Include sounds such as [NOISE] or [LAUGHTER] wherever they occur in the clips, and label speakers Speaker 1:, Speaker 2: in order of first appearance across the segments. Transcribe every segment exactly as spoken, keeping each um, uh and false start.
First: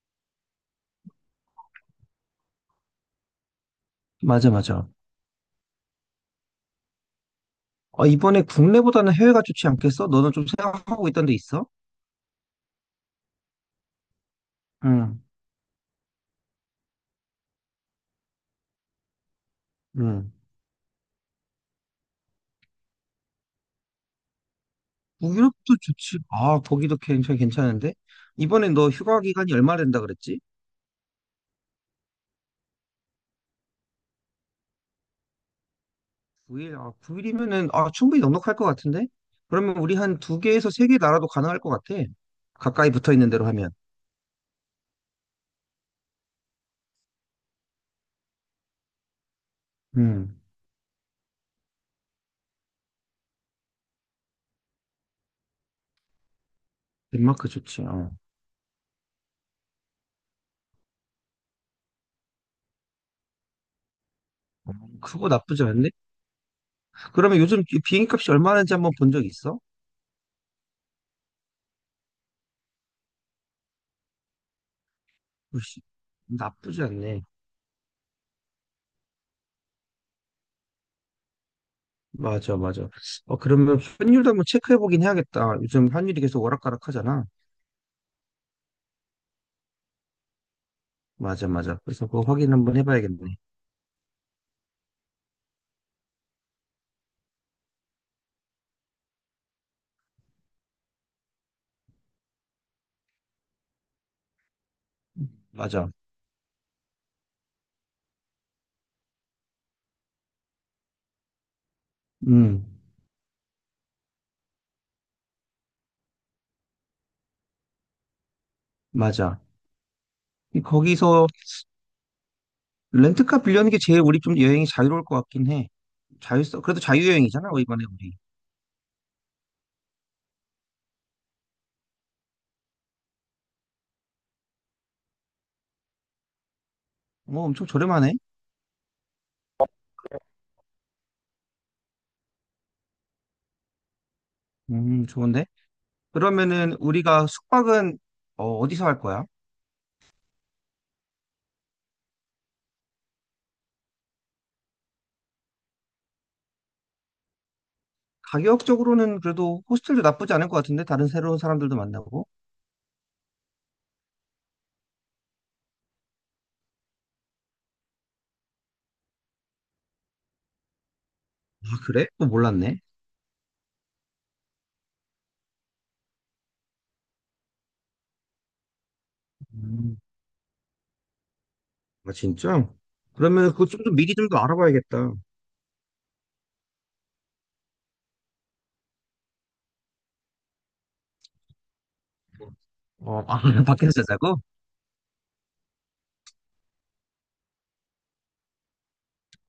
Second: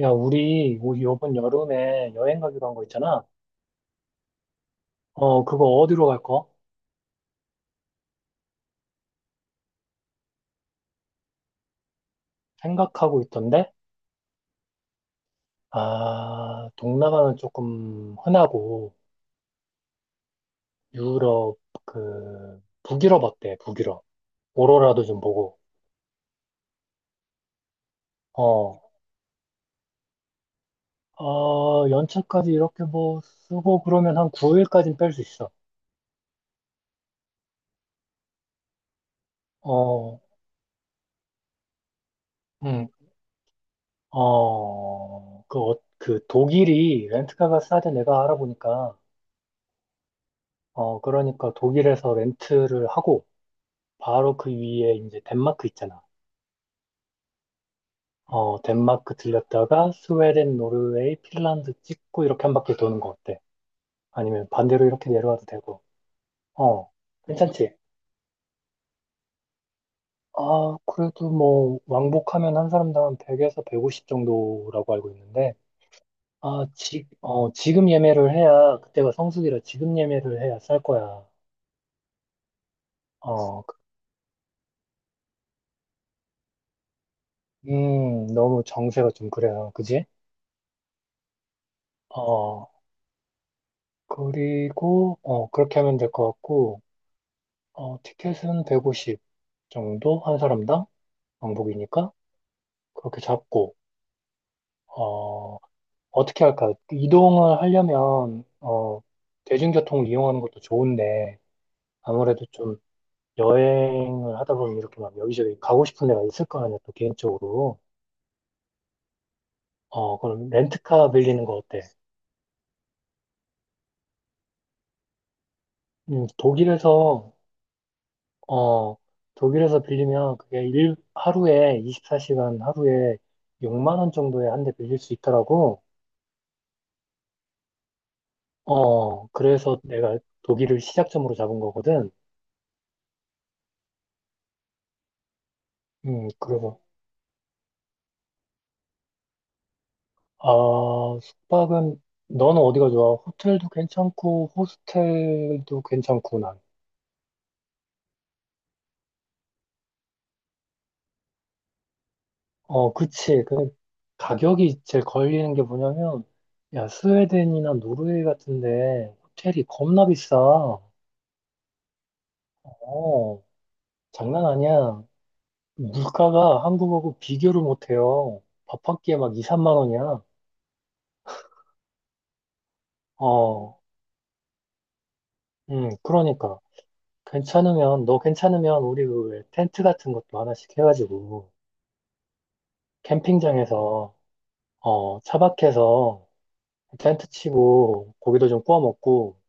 Speaker 1: 야, 우리 요- 요번 여름에 여행 가기로 한 거 있잖아.
Speaker 2: 맞아, 맞아.
Speaker 1: 어, 그거 어디로 갈 거?
Speaker 2: 어, 이번에 국내보다는 해외가 좋지 않겠어? 너는 좀 생각하고 있던 데 있어?
Speaker 1: 생각하고 있던데?
Speaker 2: 응,
Speaker 1: 아, 동남아는 조금 흔하고,
Speaker 2: 응.
Speaker 1: 유럽, 그, 북유럽 어때? 북유럽. 오로라도 좀
Speaker 2: 뭐
Speaker 1: 보고.
Speaker 2: 유럽도 좋지. 아, 거기도 굉장히 괜찮은데? 이번에
Speaker 1: 어,
Speaker 2: 너 휴가 기간이 얼마 된다 그랬지?
Speaker 1: 어, 연차까지 이렇게 뭐 쓰고 그러면 한 구 일까지는 뺄 수 있어.
Speaker 2: 구 일, 아, 구 일이면은, 아, 충분히 넉넉할 것 같은데? 그러면 우리 한
Speaker 1: 어,
Speaker 2: 두 개에서 세 개 나라도 가능할 것 같아.
Speaker 1: 응.
Speaker 2: 가까이 붙어 있는 대로 하면.
Speaker 1: 어, 그, 어, 그 독일이 렌트카가 싸대 내가 알아보니까.
Speaker 2: 음.
Speaker 1: 어, 그러니까 독일에서 렌트를 하고, 바로 그 위에 이제 덴마크 있잖아.
Speaker 2: 덴마크 좋지. 어.
Speaker 1: 어, 덴마크 들렸다가 스웨덴, 노르웨이, 핀란드 찍고 이렇게 한 바퀴 도는 거 어때? 아니면 반대로 이렇게
Speaker 2: 그거
Speaker 1: 내려와도
Speaker 2: 나쁘지
Speaker 1: 되고.
Speaker 2: 않네.
Speaker 1: 어,
Speaker 2: 그러면 요즘
Speaker 1: 괜찮지?
Speaker 2: 비행기 값이 얼마나 하는지 한번 본 적 있어?
Speaker 1: 아, 그래도 뭐 왕복하면 한 사람당 한 백에서 백오십 정도라고 알고 있는데.
Speaker 2: 글씨.
Speaker 1: 아,
Speaker 2: 나쁘지
Speaker 1: 지,
Speaker 2: 않네.
Speaker 1: 어, 지금 예매를 해야 그때가 성수기라 지금 예매를 해야 쌀 거야.
Speaker 2: 맞아, 맞아. 어,
Speaker 1: 어, 그-
Speaker 2: 그러면 환율도 한번 체크해 보긴 해야겠다. 요즘 환율이 계속 오락가락 하잖아.
Speaker 1: 음, 너무 정세가 좀 그래요. 그지?
Speaker 2: 맞아, 맞아. 그래서 그거 확인
Speaker 1: 어,
Speaker 2: 한번 해봐야겠네.
Speaker 1: 그리고 어, 그렇게 하면 될 것 같고. 어, 티켓은 백오십 정도 한 사람당 왕복이니까 그렇게 잡고. 어,
Speaker 2: 맞아.
Speaker 1: 어떻게 할까? 이동을 하려면 어, 대중교통을 이용하는 것도 좋은데 아무래도
Speaker 2: 음,
Speaker 1: 좀 여행을 하다 보면 이렇게 막 여기저기 가고 싶은 데가 있을 거 아니야, 또 개인적으로.
Speaker 2: 맞아.
Speaker 1: 어, 그럼
Speaker 2: 이-
Speaker 1: 렌트카
Speaker 2: 거기서
Speaker 1: 빌리는 거 어때?
Speaker 2: 렌트카 빌려는 게 제일 우리 좀 여행이 자유로울 것 같긴 해.
Speaker 1: 음,
Speaker 2: 자유성, 그래도
Speaker 1: 독일에서.
Speaker 2: 자유여행이잖아, 어, 이번에 우리.
Speaker 1: 어, 독일에서 빌리면 그게 일 하루에 이십사 시간 하루에 육만 원 정도에 한 대 빌릴 수 있더라고.
Speaker 2: 뭐 엄청 저렴하네.
Speaker 1: 어, 그래서 내가 독일을 시작점으로 잡은 거거든.
Speaker 2: 음, 좋은데?
Speaker 1: 음,
Speaker 2: 그러면은
Speaker 1: 그래서,
Speaker 2: 우리가 숙박은 어, 어디서 할 거야?
Speaker 1: 아, 숙박은, 너는 어디가 좋아? 호텔도 괜찮고, 호스텔도 괜찮고, 난.
Speaker 2: 가격적으로는 그래도 호스텔도 나쁘지 않을 것 같은데? 다른 새로운 사람들도 만나고.
Speaker 1: 어, 그치. 그, 가격이 제일 걸리는 게 뭐냐면, 야, 스웨덴이나 노르웨이 같은데, 호텔이 겁나 비싸. 어,
Speaker 2: 아, 그래? 또 몰랐네.
Speaker 1: 장난 아니야. 물가가 한국하고 비교를 못해요. 밥 한 끼에 막 이, 삼만
Speaker 2: 음.
Speaker 1: 원이야.
Speaker 2: 아, 진짜? 그러면 그거
Speaker 1: 어,
Speaker 2: 좀 더 미리 좀 더 알아봐야겠다.
Speaker 1: 음, 그러니까. 괜찮으면, 너 괜찮으면 우리 그왜 텐트 같은 것도 하나씩 해가지고
Speaker 2: 어, 아, [LAUGHS] 밖에서
Speaker 1: 캠핑장에서
Speaker 2: 자자고?
Speaker 1: 어, 차박해서 텐트 치고 고기도 좀 구워 먹고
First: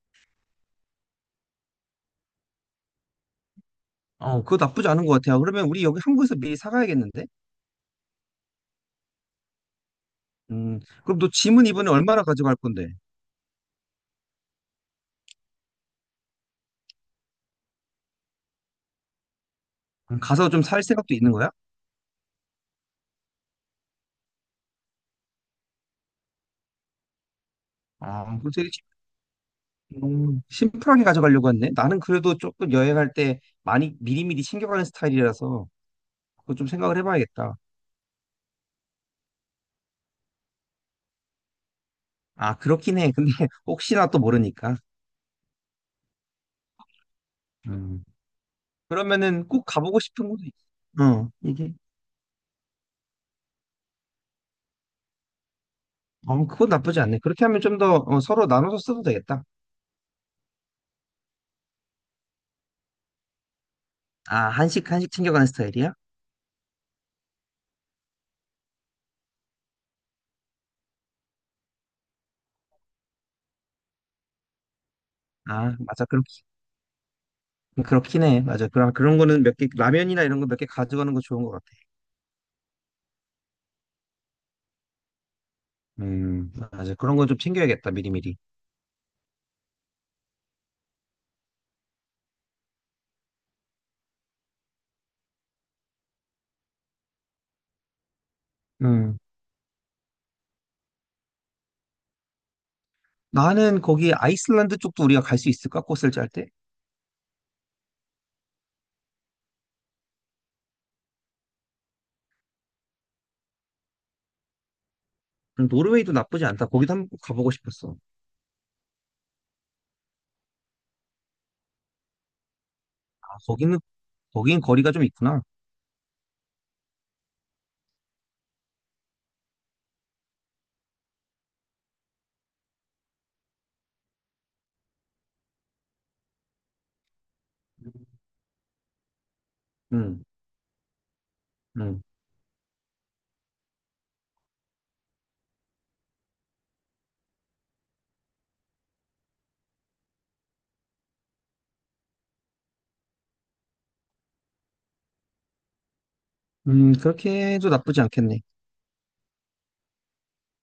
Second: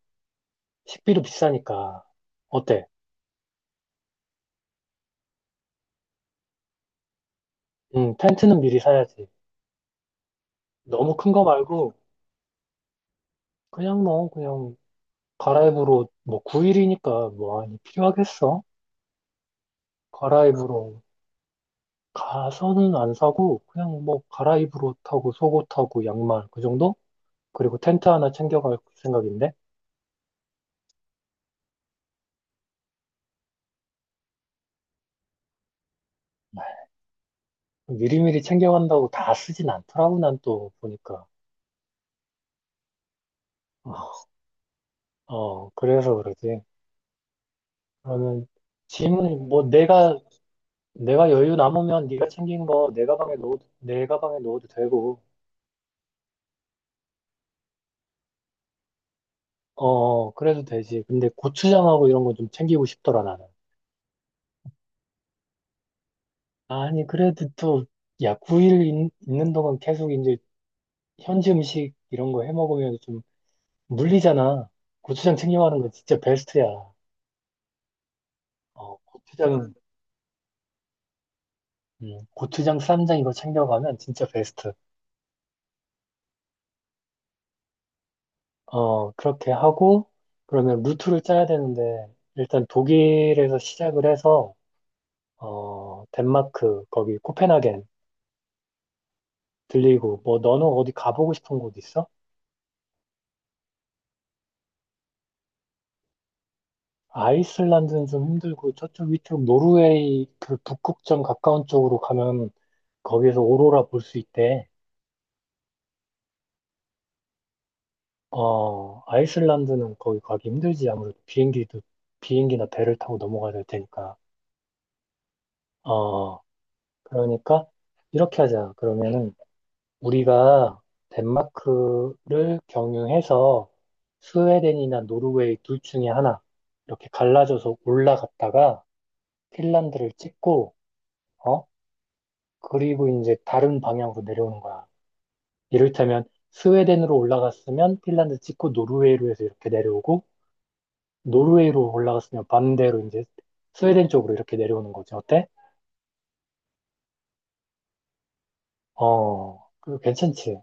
Speaker 1: 식비도 비싸니까 어때?
Speaker 2: 어, 그거 나쁘지 않은 것 같아요. 그러면 우리 여기 한국에서 미리 사가야겠는데?
Speaker 1: 응, 텐트는 미리 사야지.
Speaker 2: 음,
Speaker 1: 너무
Speaker 2: 그럼 너
Speaker 1: 큰 거
Speaker 2: 짐은 이번에
Speaker 1: 말고
Speaker 2: 얼마나 가져갈 건데?
Speaker 1: 그냥 뭐 그냥 갈아입으로 뭐 구 일이니까 뭐 많이 필요하겠어?
Speaker 2: 음, 가서 좀 살
Speaker 1: 갈아입으로
Speaker 2: 생각도 있는 거야?
Speaker 1: 가서는 안 사고 그냥 뭐 갈아입으로 타고 속옷 타고 양말 그 정도? 그리고
Speaker 2: 그
Speaker 1: 텐트 하나
Speaker 2: 뭐 되게
Speaker 1: 챙겨갈 생각인데.
Speaker 2: 심- 음, 심플하게 가져가려고 했네. 나는 그래도 조금 여행할 때 많이 미리미리 챙겨가는 스타일이라서 그거 좀 생각을 해봐야겠다.
Speaker 1: 미리미리 챙겨간다고 다 쓰진 않더라고, 난 또 보니까.
Speaker 2: 아, 그렇긴 해. 근데 [LAUGHS] 혹시나
Speaker 1: 아,
Speaker 2: 또 모르니까.
Speaker 1: 어, 어, 그래서 그러지.
Speaker 2: 음.
Speaker 1: 그러면
Speaker 2: 그러면은
Speaker 1: 짐은
Speaker 2: 꼭
Speaker 1: 뭐
Speaker 2: 가보고
Speaker 1: 내가,
Speaker 2: 싶은 곳이, 있어
Speaker 1: 내가
Speaker 2: 어,
Speaker 1: 여유
Speaker 2: 이게.
Speaker 1: 남으면 네가 챙긴 거 내 가방에 넣어도, 내 가방에 넣어도 되고.
Speaker 2: 어, 그건 나쁘지 않네. 그렇게 하면 좀더 어, 서로 나눠서 써도 되겠다.
Speaker 1: 어, 그래도 되지. 근데 고추장하고 이런 거 좀 챙기고 싶더라, 나는.
Speaker 2: 아, 한식, 한식 챙겨가는 스타일이야?
Speaker 1: 아니, 그래도 또, 야, 구 일 있, 는 동안 계속 이제 현지 음식 이런 거 해 먹으면 좀 물리잖아. 고추장
Speaker 2: 아,
Speaker 1: 챙겨가는 거
Speaker 2: 맞아.
Speaker 1: 진짜
Speaker 2: 그렇긴,
Speaker 1: 베스트야.
Speaker 2: 그렇긴 해. 맞아. 그럼
Speaker 1: 어,
Speaker 2: 그런 거는
Speaker 1: 고추장
Speaker 2: 몇 개,
Speaker 1: 은
Speaker 2: 라면이나 이런 거 몇 개 가져가는 거 좋은 것 같아.
Speaker 1: 음, 고추장, 쌈장 이거 챙겨가면 진짜 베스트.
Speaker 2: 음, 맞아. 그런 거 좀 챙겨야겠다, 미리미리.
Speaker 1: 어, 그렇게 하고, 그러면 루트를 짜야 되는데, 일단 독일에서 시작을 해서, 어, 덴마크, 거기 코펜하겐
Speaker 2: 음.
Speaker 1: 들리고, 뭐, 너는 어디 가보고 싶은 곳 있어?
Speaker 2: 나는 거기 아이슬란드 쪽도 우리가 갈 수 있을까? 꽃을 짤 때?
Speaker 1: 아이슬란드는 좀 힘들고, 저쪽 위쪽 노르웨이 그 북극점 가까운 쪽으로 가면 거기에서 오로라 볼 수 있대.
Speaker 2: 음, 노르웨이도 나쁘지 않다. 거기도 한번 가보고 싶었어.
Speaker 1: 어, 아이슬란드는 거기 가기 힘들지, 아무래도 비행기도, 비행기나 배를 타고
Speaker 2: 아,
Speaker 1: 넘어가야 될
Speaker 2: 거기는,
Speaker 1: 테니까.
Speaker 2: 거긴 거리가 좀 있구나.
Speaker 1: 어, 그러니까 이렇게 하자. 그러면은 우리가 덴마크를 경유해서 스웨덴이나 노르웨이 둘 중에 하나 이렇게 갈라져서 올라갔다가 핀란드를
Speaker 2: 음,
Speaker 1: 찍고 어?
Speaker 2: 음.
Speaker 1: 그리고 이제 다른 방향으로 내려오는 거야. 이를테면 스웨덴으로 올라갔으면 핀란드 찍고 노르웨이로 해서 이렇게 내려오고, 노르웨이로 올라갔으면 반대로 이제 스웨덴 쪽으로 이렇게 내려오는 거지. 어때?
Speaker 2: 음, 그렇게 해도 나쁘지 않겠네.
Speaker 1: 어, 그 괜찮지?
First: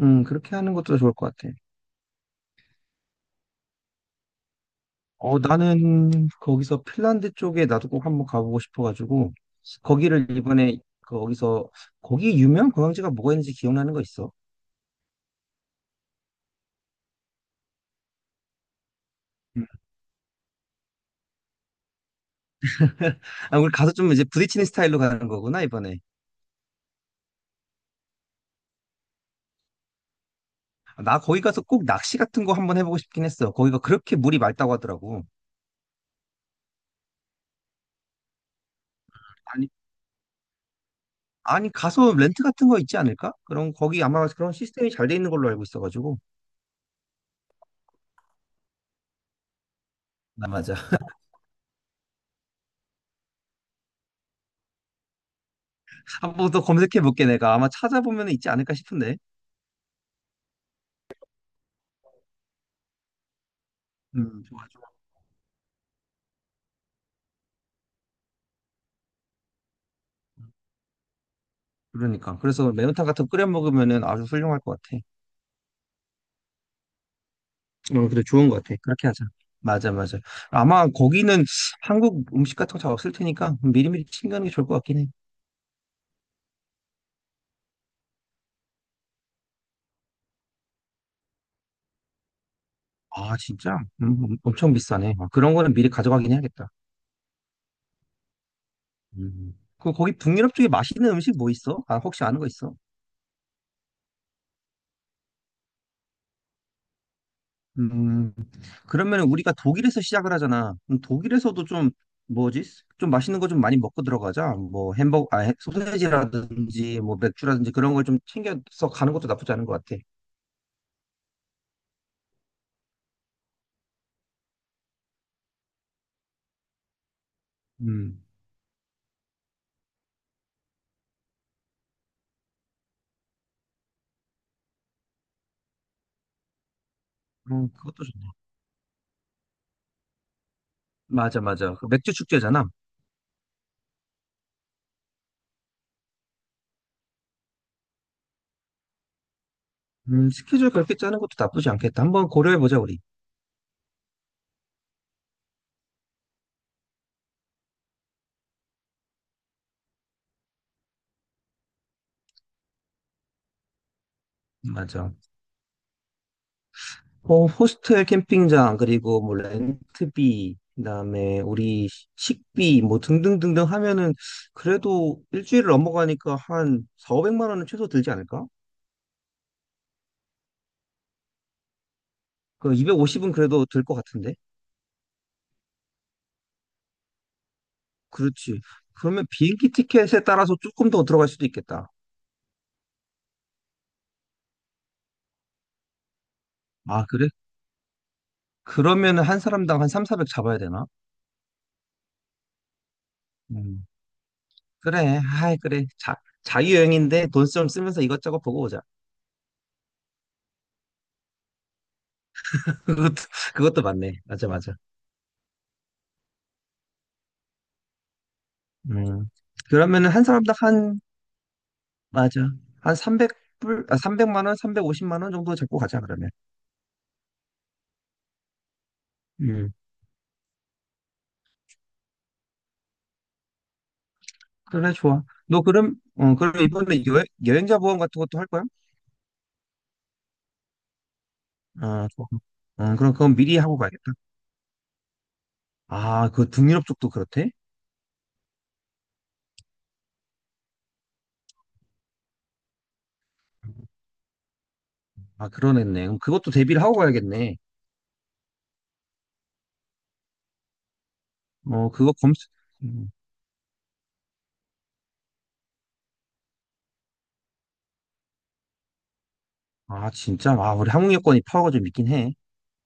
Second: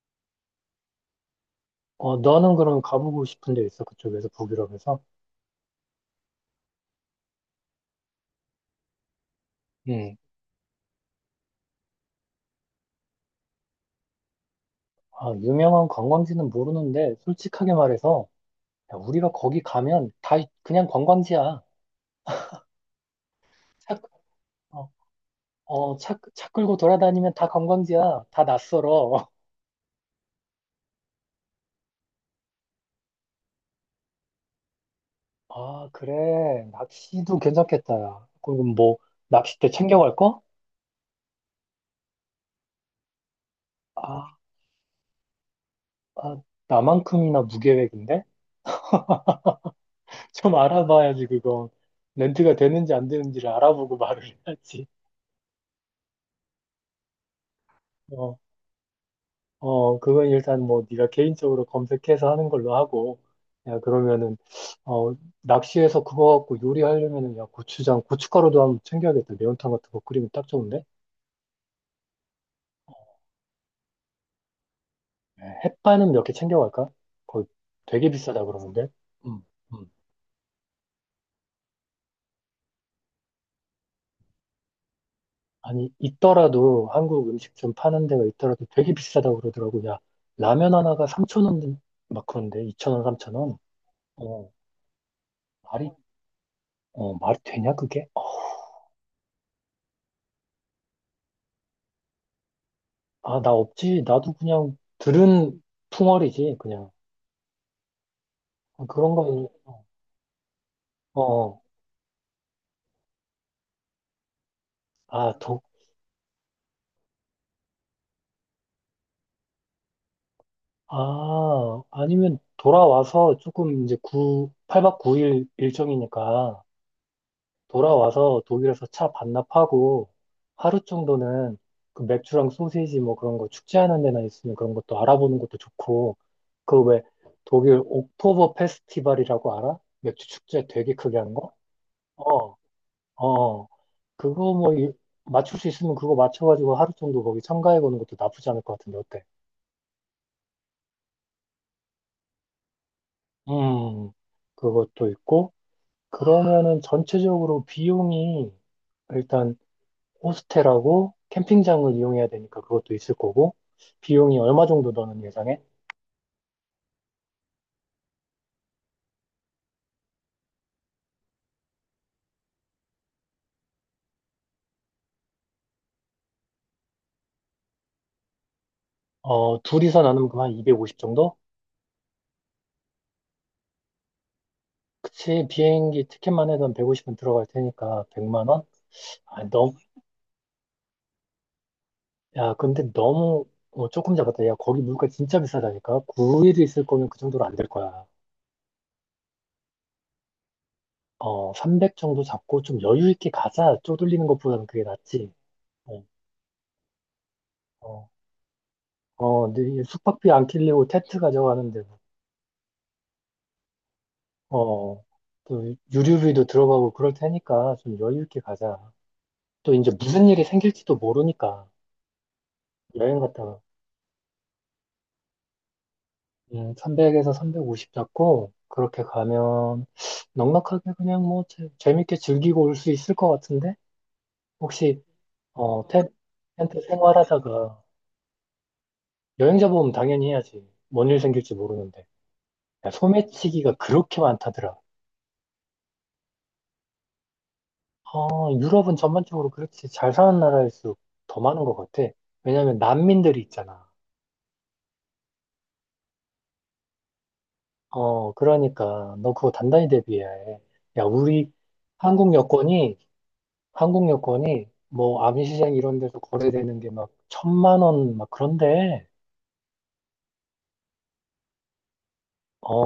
Speaker 2: 음, 그렇게 하는 것도 좋을 것 같아.
Speaker 1: 어, 너는 그럼 가보고 싶은 데 있어? 그쪽에서 북유럽에서?
Speaker 2: 어, 나는 거기서 핀란드 쪽에 나도 꼭 한번 가보고 싶어가지고,
Speaker 1: 응.
Speaker 2: 거기를 이번에 그 거기서, 거기 유명한 관광지가 뭐가 있는지 기억나는 거 있어?
Speaker 1: 아, 유명한 관광지는 모르는데 솔직하게 말해서 야, 우리가 거기
Speaker 2: 음.
Speaker 1: 가면 다 그냥 관광지야.
Speaker 2: [LAUGHS] 아, 우리 가서
Speaker 1: 차,
Speaker 2: 좀 이제 부딪히는
Speaker 1: 어,
Speaker 2: 스타일로 가는 거구나,
Speaker 1: 어,
Speaker 2: 이번에.
Speaker 1: 차, 차 끌고 돌아다니면 다 관광지야. 다 낯설어.
Speaker 2: 아, 나 거기 가서 꼭 낚시 같은 거 한번 해보고 싶긴 했어. 거기가 그렇게 물이 맑다고 하더라고.
Speaker 1: [LAUGHS] 아, 그래. 낚시도 괜찮겠다. 야. 그럼 뭐
Speaker 2: 아니,
Speaker 1: 낚싯대 챙겨갈 거?
Speaker 2: 아니, 가서 렌트 같은 거 있지 않을까? 그럼 거기 아마
Speaker 1: 아,
Speaker 2: 그런 시스템이 잘 돼 있는 걸로 알고 있어가지고.
Speaker 1: 아, 나만큼이나 무계획인데? [LAUGHS]
Speaker 2: 아,
Speaker 1: 좀
Speaker 2: 맞아.
Speaker 1: 알아봐야지 그거. 렌트가 되는지 안 되는지를 알아보고 말을 해야지.
Speaker 2: [LAUGHS] 한번 더 검색해볼게, 내가. 아마 찾아보면
Speaker 1: 어,
Speaker 2: 있지 않을까 싶은데.
Speaker 1: 어, 그건 일단 뭐 네가 개인적으로 검색해서 하는 걸로 하고, 야, 그러면은,
Speaker 2: 음.
Speaker 1: 어, 낚시해서 그거 갖고 요리하려면은, 야, 고추장, 고춧가루도 한번 챙겨야겠다. 매운탕 같은 거 끓이면 딱 좋은데?
Speaker 2: 그러니까. 그래서 매운탕 같은 거 끓여 먹으면은 아주 훌륭할 것 같아.
Speaker 1: 예, 햇반은 몇 개 챙겨갈까? 거의
Speaker 2: 어,
Speaker 1: 되게
Speaker 2: 그래,
Speaker 1: 비싸다
Speaker 2: 좋은 것 같아.
Speaker 1: 그러는데?
Speaker 2: 그렇게 하자.
Speaker 1: 음, 음.
Speaker 2: 맞아, 맞아. 아마 거기는 한국 음식 같은 거 잘 없을 테니까 미리미리 챙겨가는 게 좋을 것 같긴 해.
Speaker 1: 아니, 있더라도, 한국 음식 좀 파는 데가 있더라도 되게 비싸다 그러더라고. 야, 라면 하나가 삼천 원 막 그런데, 2천원3천
Speaker 2: 아,
Speaker 1: 원
Speaker 2: 진짜? 음, 엄-
Speaker 1: 어,
Speaker 2: 엄청 비싸네. 아, 그런 거는 미리
Speaker 1: 말이,
Speaker 2: 가져가긴 해야겠다.
Speaker 1: 어, 말이 되냐, 그게?
Speaker 2: 음. 그 거기 북유럽 쪽에 맛있는 음식 뭐 있어? 아, 혹시 아는 거 있어?
Speaker 1: 아, 나 없지. 나도 그냥 들은 풍월이지, 그냥.
Speaker 2: 음.
Speaker 1: 아, 그런
Speaker 2: 그러면
Speaker 1: 건.
Speaker 2: 우리가 독일에서 시작을 하잖아. 그럼
Speaker 1: 어, 어.
Speaker 2: 독일에서도 좀 뭐지? 좀 맛있는 거 좀 많이 먹고 들어가자. 뭐 햄버거,
Speaker 1: 아,
Speaker 2: 아, 해-
Speaker 1: 도,
Speaker 2: 소세지라든지 뭐 맥주라든지 그런 걸 좀 챙겨서 가는 것도 나쁘지 않은 것 같아.
Speaker 1: 아, 아니면 돌아와서 조금 이제 구 팔 박 구 일 일정이니까
Speaker 2: 음,
Speaker 1: 돌아와서 독일에서 차 반납하고 하루 정도는 그 맥주랑 소세지 뭐 그런 거 축제하는 데나 있으면 그런 것도 알아보는 것도 좋고 그 왜
Speaker 2: 음,
Speaker 1: 독일
Speaker 2: 그것도 좋네.
Speaker 1: 옥토버 페스티벌이라고 알아? 맥주 축제 되게 크게 하는
Speaker 2: 맞아,
Speaker 1: 거?
Speaker 2: 맞아. 그 맥주
Speaker 1: 어,
Speaker 2: 축제잖아.
Speaker 1: 어. 어. 그거 뭐 일- 맞출 수 있으면 그거 맞춰가지고 하루 정도 거기 참가해보는 것도 나쁘지 않을 것 같은데 어때?
Speaker 2: 음, 스케줄 그렇게 짜는 것도 나쁘지 않겠다. 한번 고려해 보자, 우리.
Speaker 1: 음, 그것도 있고 그러면은 전체적으로 비용이 일단 호스텔하고 캠핑장을 이용해야 되니까 그것도 있을 거고 비용이 얼마 정도
Speaker 2: 맞아.
Speaker 1: 너는 예상해?
Speaker 2: 어, 호스텔 캠핑장, 그리고 뭐 렌트비, 그다음에 우리 식비, 뭐 등등등등 하면은 그래도 일주일을 넘어가니까 한 사백, 오영 영만 원은 최소 들지 않을까?
Speaker 1: 어, 둘이서 나누면 그만 이백오십 정도?
Speaker 2: 그 이백오십은 그래도 들 것 같은데?
Speaker 1: 그치, 비행기 티켓만 해도 한 백오십은 들어갈 테니까 백만
Speaker 2: 그렇지.
Speaker 1: 원?
Speaker 2: 그러면
Speaker 1: 아,
Speaker 2: 비행기
Speaker 1: 너무,
Speaker 2: 티켓에 따라서 조금 더 들어갈 수도 있겠다.
Speaker 1: 야, 근데 너무 어, 조금 잡았다. 야, 거기 물가 진짜 비싸다니까. 구 일 있을
Speaker 2: 아,
Speaker 1: 거면 그
Speaker 2: 그래?
Speaker 1: 정도로 안 될 거야.
Speaker 2: 그러면은 한 사람당 한 삼백, 사백 잡아야 되나?
Speaker 1: 어, 삼백 정도 잡고 좀 여유 있게 가자.
Speaker 2: 음.
Speaker 1: 쪼들리는 것보다는 그게
Speaker 2: 그래,
Speaker 1: 낫지.
Speaker 2: 아이, 그래.
Speaker 1: 어,
Speaker 2: 자, 자유여행인데 돈 좀 쓰면서
Speaker 1: 어,
Speaker 2: 이것저것 보고 오자.
Speaker 1: 어, 근데 이게 숙박비 안 kil리고 텐트 가져가는데, 뭐.
Speaker 2: [LAUGHS] 그것도, 그것도 맞네. 맞아, 맞아.
Speaker 1: 어, 또 유류비도 들어가고 그럴 테니까 좀 여유 있게 가자.
Speaker 2: 음.
Speaker 1: 또 이제
Speaker 2: 그러면은 한
Speaker 1: 무슨 일이
Speaker 2: 사람당
Speaker 1: 생길지도
Speaker 2: 한
Speaker 1: 모르니까
Speaker 2: 맞아. 한
Speaker 1: 여행 갔다가,
Speaker 2: 삼백 불, 아, 삼백만 원, 삼백오십만 원 정도 잡고 가자, 그러면.
Speaker 1: 음, 삼백에서 삼백오십 잡고 그렇게
Speaker 2: 음.
Speaker 1: 가면 넉넉하게 그냥 뭐 재, 재밌게 즐기고 올 수 있을 것 같은데?
Speaker 2: 그래,
Speaker 1: 혹시,
Speaker 2: 좋아. 너
Speaker 1: 어,
Speaker 2: 그럼,
Speaker 1: 텐,
Speaker 2: 어, 그럼
Speaker 1: 텐트
Speaker 2: 이번에 여, 여행자
Speaker 1: 생활하다가
Speaker 2: 보험 같은 것도 할 거야?
Speaker 1: 여행자 보험 당연히 해야지. 뭔 일 생길지 모르는데.
Speaker 2: 아, 좋아.
Speaker 1: 야,
Speaker 2: 어, 그럼 그건 미리
Speaker 1: 소매치기가
Speaker 2: 하고 가야겠다.
Speaker 1: 그렇게 많다더라.
Speaker 2: 아, 그 등유럽 쪽도 그렇대?
Speaker 1: 아, 유럽은 전반적으로 그렇지. 잘 사는 나라일수록 더 많은 것 같아. 왜냐면 난민들이 있잖아.
Speaker 2: 아, 그러겠네. 그럼 그것도 대비를 하고 가야겠네.
Speaker 1: 어, 그러니까 너 그거 단단히 대비해야 해. 야, 우리
Speaker 2: 어, 그거
Speaker 1: 한국
Speaker 2: 검수,
Speaker 1: 여권이,
Speaker 2: 음.
Speaker 1: 한국 여권이 뭐 암시장 이런 데서 거래되는 게 막 천만 원 막 그런데,
Speaker 2: 아, 진짜? 아, 우리 항공 여권이 파워가 좀 있긴 해.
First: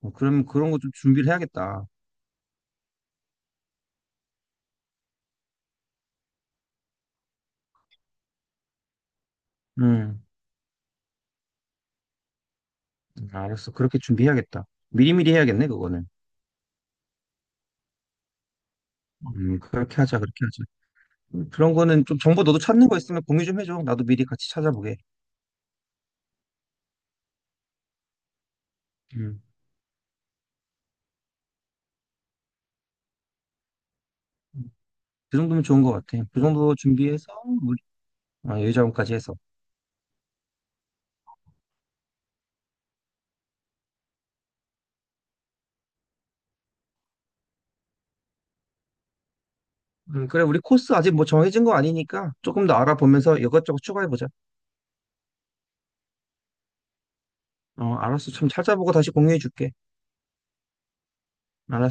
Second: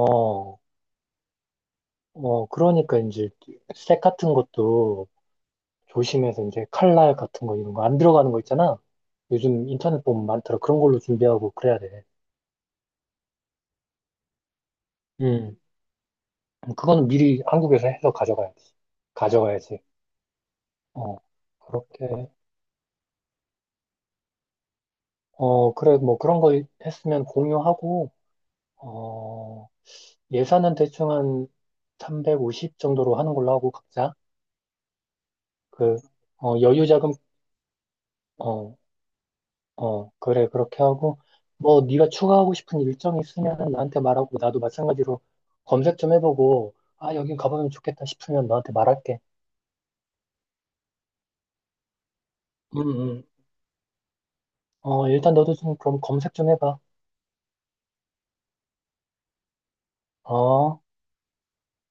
Speaker 2: 어, 그럼 그런 거 좀 준비를 해야겠다.
Speaker 1: 어, 그러니까 이제 색 같은 것도 조심해서 이제 칼날 같은 거 이런 거 안 들어가는 거 있잖아. 요즘 인터넷
Speaker 2: 음,
Speaker 1: 보면 많더라. 그런 걸로 준비하고 그래야 돼.
Speaker 2: 알았어. 그렇게 준비해야겠다. 미리미리
Speaker 1: 음,
Speaker 2: 해야겠네, 그거는.
Speaker 1: 그건 미리 한국에서 해서 가져가야지.
Speaker 2: 음,
Speaker 1: 가져가야지.
Speaker 2: 그렇게 하자, 그렇게 하자.
Speaker 1: 어,
Speaker 2: 음, 그런 거는 좀
Speaker 1: 그렇게.
Speaker 2: 정보 너도 찾는 거 있으면 공유 좀 해줘. 나도 미리 같이 찾아보게.
Speaker 1: 어, 그래, 뭐 그런 거 했으면 공유하고,
Speaker 2: 음.
Speaker 1: 어, 예산은 대충 한 삼백오십 정도로 하는 걸로 하고, 각자.
Speaker 2: 그 정도면 좋은 것
Speaker 1: 그,
Speaker 2: 같아. 그
Speaker 1: 어,
Speaker 2: 정도
Speaker 1: 여유 자금.
Speaker 2: 준비해서 우리 아,
Speaker 1: 어,
Speaker 2: 여유자원까지 해서.
Speaker 1: 어, 그래, 그렇게 하고, 뭐 네가 추가하고 싶은 일정이 있으면 나한테 말하고, 나도 마찬가지로 검색 좀 해보고, 아, 여긴 가보면 좋겠다 싶으면 너한테 말할게.
Speaker 2: 음, 그래 우리 코스 아직 뭐 정해진 거 아니니까 조금 더
Speaker 1: 음, 음.
Speaker 2: 알아보면서 이것저것 추가해보자.
Speaker 1: 어, 일단 너도 좀 그럼 검색 좀 해봐.
Speaker 2: 어, 알았어. 좀 찾아보고 다시 공유해줄게.
Speaker 1: 어.
Speaker 2: 알았어.